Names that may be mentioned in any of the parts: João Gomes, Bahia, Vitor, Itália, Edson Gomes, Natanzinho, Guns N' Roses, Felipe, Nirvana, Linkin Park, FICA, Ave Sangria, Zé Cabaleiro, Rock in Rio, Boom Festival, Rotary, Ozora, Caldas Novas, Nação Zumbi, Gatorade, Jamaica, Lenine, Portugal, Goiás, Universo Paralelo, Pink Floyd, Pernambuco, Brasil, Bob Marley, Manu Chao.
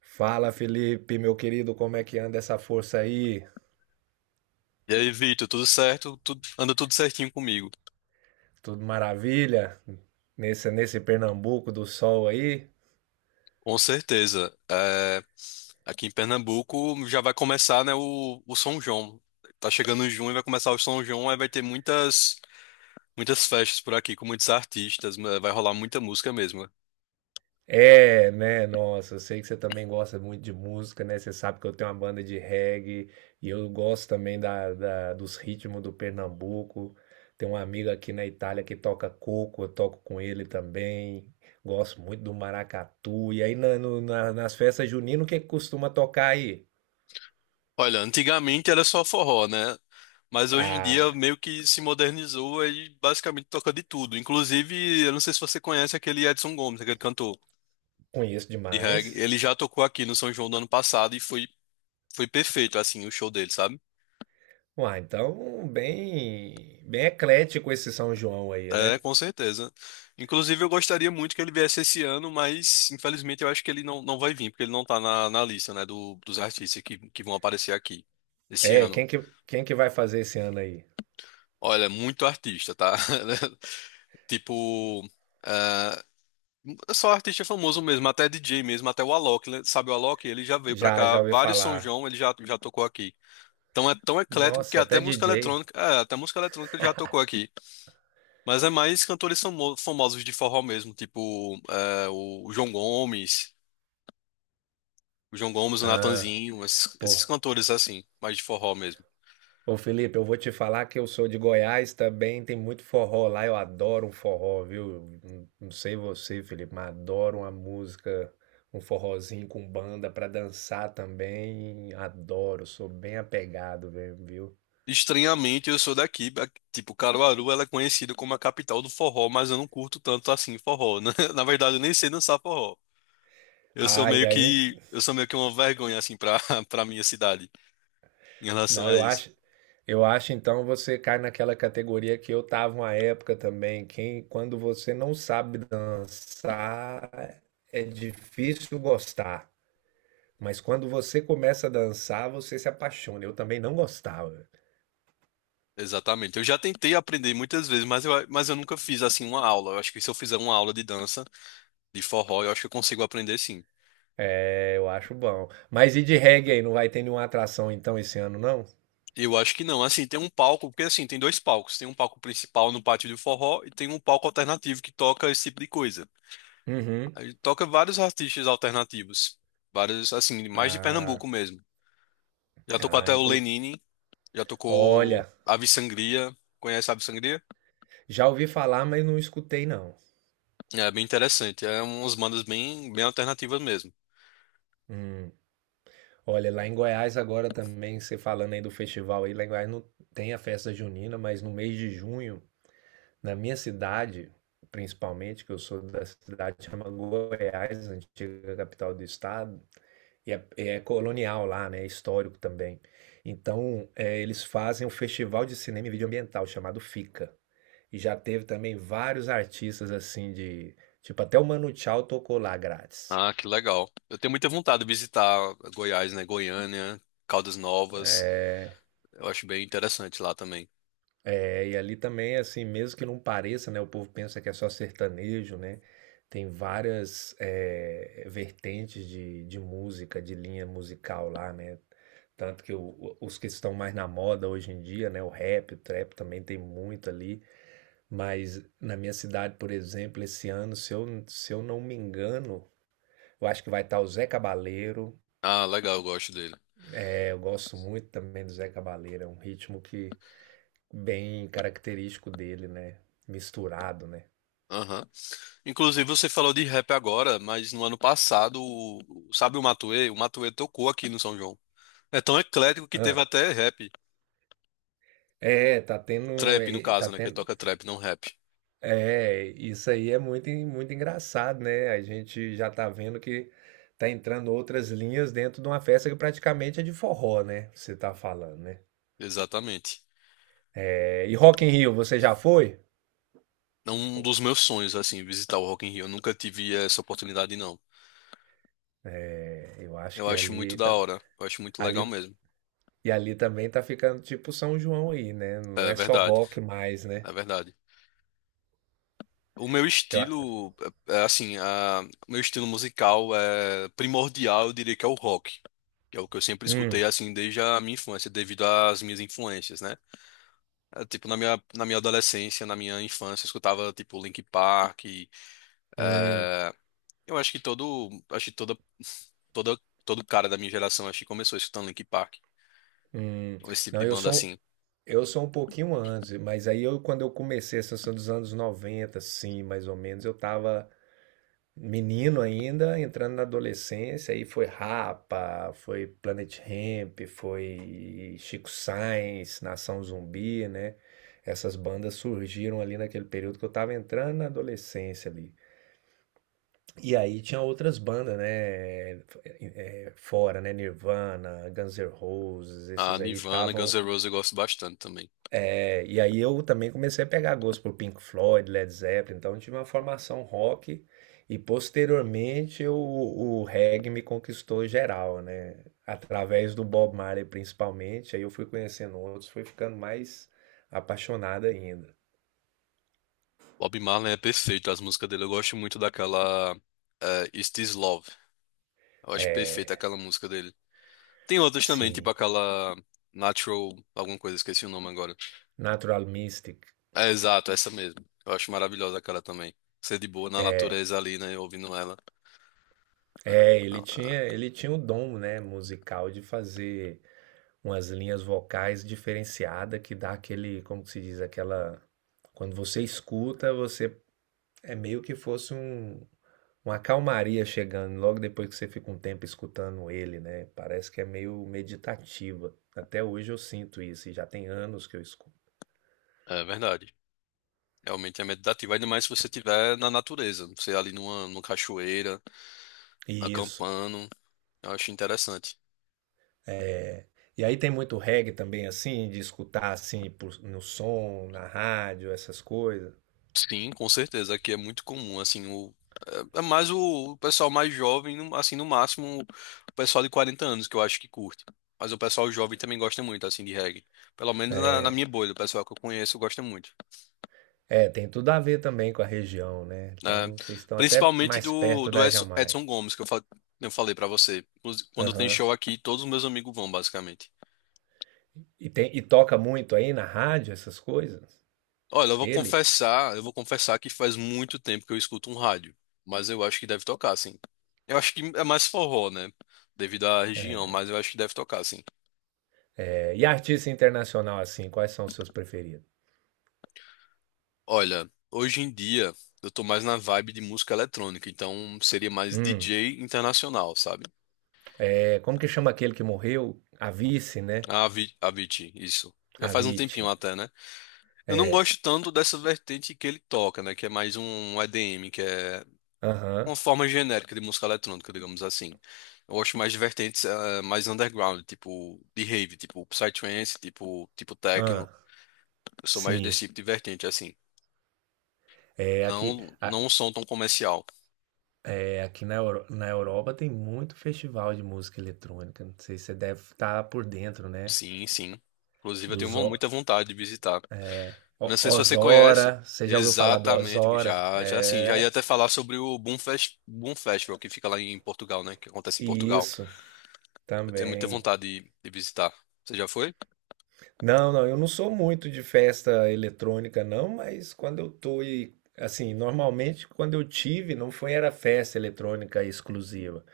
Fala, Felipe, meu querido, como é que anda essa força aí? E aí, Vitor, tudo certo? Anda tudo certinho comigo, Tudo maravilha? Nesse Pernambuco do sol aí? com certeza. É, aqui em Pernambuco já vai começar, né, o São João. Tá chegando em junho e vai começar o São João, aí vai ter muitas festas por aqui com muitos artistas, né, vai rolar muita música mesmo. É, né? Nossa, eu sei que você também gosta muito de música, né? Você sabe que eu tenho uma banda de reggae e eu gosto também dos ritmos do Pernambuco. Tem uma amiga aqui na Itália que toca coco, eu toco com ele também. Gosto muito do maracatu. E aí nas festas juninas, o que que costuma tocar aí? Olha, antigamente era só forró, né? Mas hoje em dia Ah, meio que se modernizou e basicamente toca de tudo. Inclusive, eu não sei se você conhece aquele Edson Gomes, aquele cantor conheço de reggae. demais. Ele já tocou aqui no São João do ano passado e foi perfeito, assim, o show dele, sabe? Uai, então bem eclético esse São João aí, É, né? com certeza. Inclusive, eu gostaria muito que ele viesse esse ano, mas infelizmente eu acho que ele não vai vir, porque ele não tá na lista, né, dos artistas que vão aparecer aqui esse É, ano. Quem que vai fazer esse ano aí? Olha, muito artista, tá? Tipo, ah, só artista famoso mesmo, até DJ mesmo, até o Alok, né? Sabe o Alok? Ele já veio pra Já, cá, já ouvi vários São falar. João ele já tocou aqui. Então é tão eclético que Nossa, até DJ. Até música eletrônica ele já tocou aqui. Mas é mais cantores famosos de forró mesmo, tipo o João Gomes, o Ah, Natanzinho, esses, pô. esses cantores assim, mais de forró mesmo. Ô Felipe, eu vou te falar que eu sou de Goiás também, tem muito forró lá, eu adoro um forró, viu? Não, não sei você, Felipe, mas adoro uma música, um forrozinho com banda pra dançar também, adoro, sou bem apegado, viu? Estranhamente, eu sou daqui, tipo, Caruaru, ela é conhecida como a capital do forró, mas eu não curto tanto assim forró, né? Na verdade, eu nem sei dançar forró. Eu sou Ah, meio e aí. que, eu sou meio que uma vergonha assim para para minha cidade em relação Não, a isso. Eu acho então você cai naquela categoria que eu tava uma época também. Quem, quando você não sabe dançar, é difícil gostar. Mas quando você começa a dançar, você se apaixona. Eu também não gostava. Exatamente. Eu já tentei aprender muitas vezes, mas eu nunca fiz assim uma aula. Eu acho que se eu fizer uma aula de dança de forró, eu acho que eu consigo aprender sim. É, eu acho bom. Mas e de reggae aí? Não vai ter nenhuma atração então esse ano, não? Eu acho que não. Assim, tem um palco, porque assim, tem dois palcos. Tem um palco principal no pátio do forró e tem um palco alternativo que toca esse tipo de coisa. Uhum. Aí toca vários artistas alternativos. Vários, assim, mais de Ah, Pernambuco mesmo. Já tocou ah, até o inclu... Lenine, já tocou Olha, Ave Sangria. Conhece Ave Sangria? já ouvi falar, mas não escutei, não. É bem interessante. É umas bandas bem, bem alternativas mesmo. Hum. Olha, lá em Goiás agora também, você falando aí do festival aí, lá em Goiás não tem a festa junina, mas no mês de junho, na minha cidade, principalmente, que eu sou da cidade que chama Goiás, antiga capital do estado, e é, é colonial lá, né? É histórico também. Então, é, eles fazem um festival de cinema e vídeo ambiental chamado FICA. E já teve também vários artistas assim de. Tipo, até o Manu Chao tocou lá grátis. Ah, que legal. Eu tenho muita vontade de visitar Goiás, né? Goiânia, Caldas Novas. É, Eu acho bem interessante lá também. é, e ali também, assim, mesmo que não pareça, né? O povo pensa que é só sertanejo, né? Tem várias vertentes de música, de linha musical lá, né? Tanto que os que estão mais na moda hoje em dia, né? O rap, o trap também tem muito ali. Mas na minha cidade, por exemplo, esse ano, se eu não me engano, eu acho que vai estar o Zé Cabaleiro. Ah, legal, eu gosto dele. É, eu gosto muito também do Zé Cabaleiro, é um ritmo que bem característico dele, né? Misturado, né? Aham. Inclusive, você falou de rap agora, mas no ano passado, sabe o Matuê? O Matuê tocou aqui no São João. É tão eclético que teve Hã. até rap. É, Trap, no caso, tá né? Que ele tendo toca trap, não rap. é, isso aí é muito en muito engraçado, né, a gente já tá vendo que tá entrando outras linhas dentro de uma festa que praticamente é de forró, né, você tá falando, né. Exatamente. É. E Rock in Rio, você já foi? É um dos meus sonhos, assim, visitar o Rock in Rio. Eu nunca tive essa oportunidade, não. É, eu acho Eu que acho muito ali da tá hora. Eu acho muito legal ali mesmo. e ali também tá ficando tipo São João aí, né, não É é só verdade. rock mais, É né. verdade. O meu Eu a estilo, é, é assim, a, o meu estilo musical é primordial, eu diria que é o rock. Que É o que eu sempre hum, escutei assim desde a minha infância, devido às minhas influências, né? Tipo, na minha adolescência, na minha infância, eu escutava tipo Linkin Park. E hum, eu acho que toda, todo cara da minha geração acho que começou escutando Linkin Park, hum. ou esse tipo Não, de eu banda sou. assim. Eu sou um pouquinho antes, mas aí eu, quando eu comecei, essa são dos anos 90, sim, mais ou menos, eu tava menino ainda, entrando na adolescência, aí foi Rapa, foi Planet Hemp, foi Chico Science, Nação Zumbi, né? Essas bandas surgiram ali naquele período que eu tava entrando na adolescência ali. E aí tinha outras bandas, né? Fora, né? Nirvana, Guns N' Roses, A esses aí Nirvana, Guns estavam. N' Roses eu gosto bastante também. É, e aí eu também comecei a pegar gosto por Pink Floyd, Led Zeppelin, então eu tive uma formação rock e posteriormente o reggae me conquistou geral, né? Através do Bob Marley principalmente, aí eu fui conhecendo outros, fui ficando mais apaixonado ainda. Bob Marley é perfeito, as músicas dele eu gosto muito daquela Is This Love. Eu acho perfeita É, aquela música dele. Tem outras também, tipo sim, aquela Natural, alguma coisa, esqueci o nome agora. Natural Mystic. É, exato, essa mesmo. Eu acho maravilhosa aquela também. Ser de boa na É, natureza ali, né? Ouvindo ela. é, Não, ele tinha o dom, né, musical de fazer umas linhas vocais diferenciada que dá aquele, como que se diz, aquela quando você escuta, você é meio que fosse um, uma calmaria chegando logo depois que você fica um tempo escutando ele, né? Parece que é meio meditativa. Até hoje eu sinto isso, e já tem anos que eu escuto. é verdade. Realmente é meditativo. Ainda mais se você estiver na natureza. Você ali numa cachoeira, Isso. acampando. Eu acho interessante. E aí tem muito reggae também, assim, de escutar assim no som, na rádio, essas coisas. Sim, com certeza. Aqui é muito comum, assim, o é é mais o pessoal mais jovem, assim, no máximo o pessoal de 40 anos que eu acho que curte. Mas o pessoal jovem também gosta muito, assim, de reggae. Pelo menos na minha bolha, o pessoal que eu conheço gosta muito. É, tem tudo a ver também com a região, né? Né? Então vocês estão até Principalmente mais do, perto do da Edson, Jamaica. Edson Gomes, que eu falei pra você. Quando tem Aham. show aqui, todos os meus amigos vão, basicamente. E, tem, e toca muito aí na rádio essas coisas? Olha, eu vou Ele? confessar, eu vou confessar que faz muito tempo que eu escuto um rádio, mas eu acho que deve tocar, sim. Eu acho que é mais forró, né? Devido à região, mas eu acho que deve tocar, sim. É, e artista internacional, assim, quais são os seus preferidos? Olha, hoje em dia eu tô mais na vibe de música eletrônica, então seria mais Hum, DJ internacional, sabe? é, como que chama aquele que morreu? A, né? A Avicii, isso. Já A. faz um tempinho até, né? Eu não É. gosto tanto dessa vertente que ele toca, né? Que é mais um EDM, que é uma Aham. forma genérica de música eletrônica, digamos assim. Eu acho mais de vertentes mais underground, tipo de rave, tipo psytrance, tipo techno. Ah, Eu sou mais desse sim. tipo de vertente, assim. É aqui, Não a- não um som tão comercial. é aqui na Europa tem muito festival de música eletrônica. Não sei se você deve estar por dentro, né? Sim, sim. Inclusive eu tenho Dos O- muita vontade de visitar. Eu não O- sei se você conhece. Ozora. Você já ouviu falar do Exatamente, Ozora? já já sim, já ia É. até falar sobre o Boom Festival que fica lá em Portugal, né? Que acontece em Portugal. Isso Eu tenho muita também. vontade de visitar. Você já foi? Não, não, eu não sou muito de festa eletrônica, não, mas quando eu tô e assim, normalmente quando eu tive, não foi era festa eletrônica exclusiva,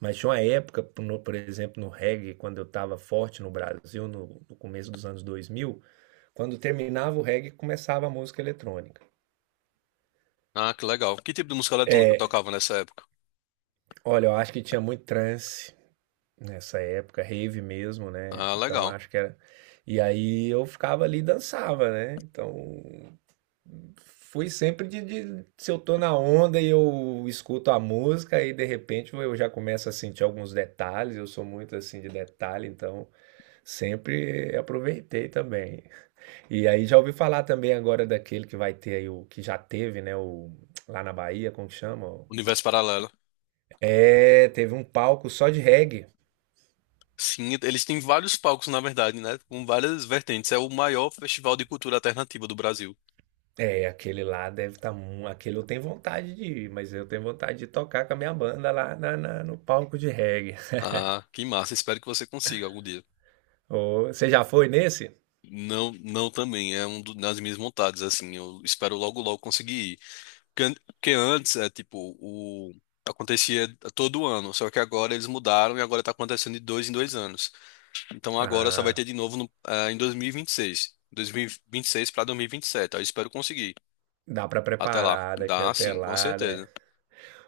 mas tinha uma época, por exemplo, no reggae, quando eu estava forte no Brasil, no começo dos anos 2000, quando terminava o reggae, começava a música eletrônica. Ah, que legal. Que tipo de música eletrônica eu É, tocava nessa época? olha, eu acho que tinha muito trance nessa época, rave mesmo, né? Ah, Então legal. acho que era. E aí eu ficava ali e dançava, né? Então. Fui sempre se eu tô na onda e eu escuto a música e de repente eu já começo a sentir alguns detalhes, eu sou muito assim de detalhe, então sempre aproveitei também. E aí já ouvi falar também agora daquele que vai ter aí o que já teve, né, o lá na Bahia, como que chama? Universo Paralelo. É, teve um palco só de reggae. Sim, eles têm vários palcos, na verdade, né? Com várias vertentes. É o maior festival de cultura alternativa do Brasil. É, aquele lá deve estar. Aquele eu tenho vontade de ir, mas eu tenho vontade de tocar com a minha banda lá no palco de reggae. Ah, que massa. Espero que você consiga algum dia. Ô, você já foi nesse? Não, não também. É um das minhas vontades, assim. Eu espero logo, logo conseguir ir. Porque antes, tipo, acontecia todo ano. Só que agora eles mudaram e agora tá acontecendo de dois em dois anos. Então agora só vai Ah, ter de novo no, ah, em 2026. 2026 para 2027. Aí eu espero conseguir. dá pra Até lá. preparar daqui Dá até sim, com lá, né? certeza.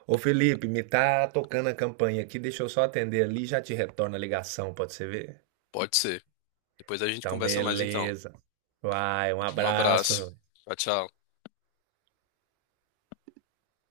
Ô Felipe, me tá tocando a campanha aqui, deixa eu só atender ali e já te retorno a ligação, pode ser ver? Pode ser. Depois a gente Então, conversa mais então. beleza. Vai, um Um abraço. abraço. Tchau, tchau.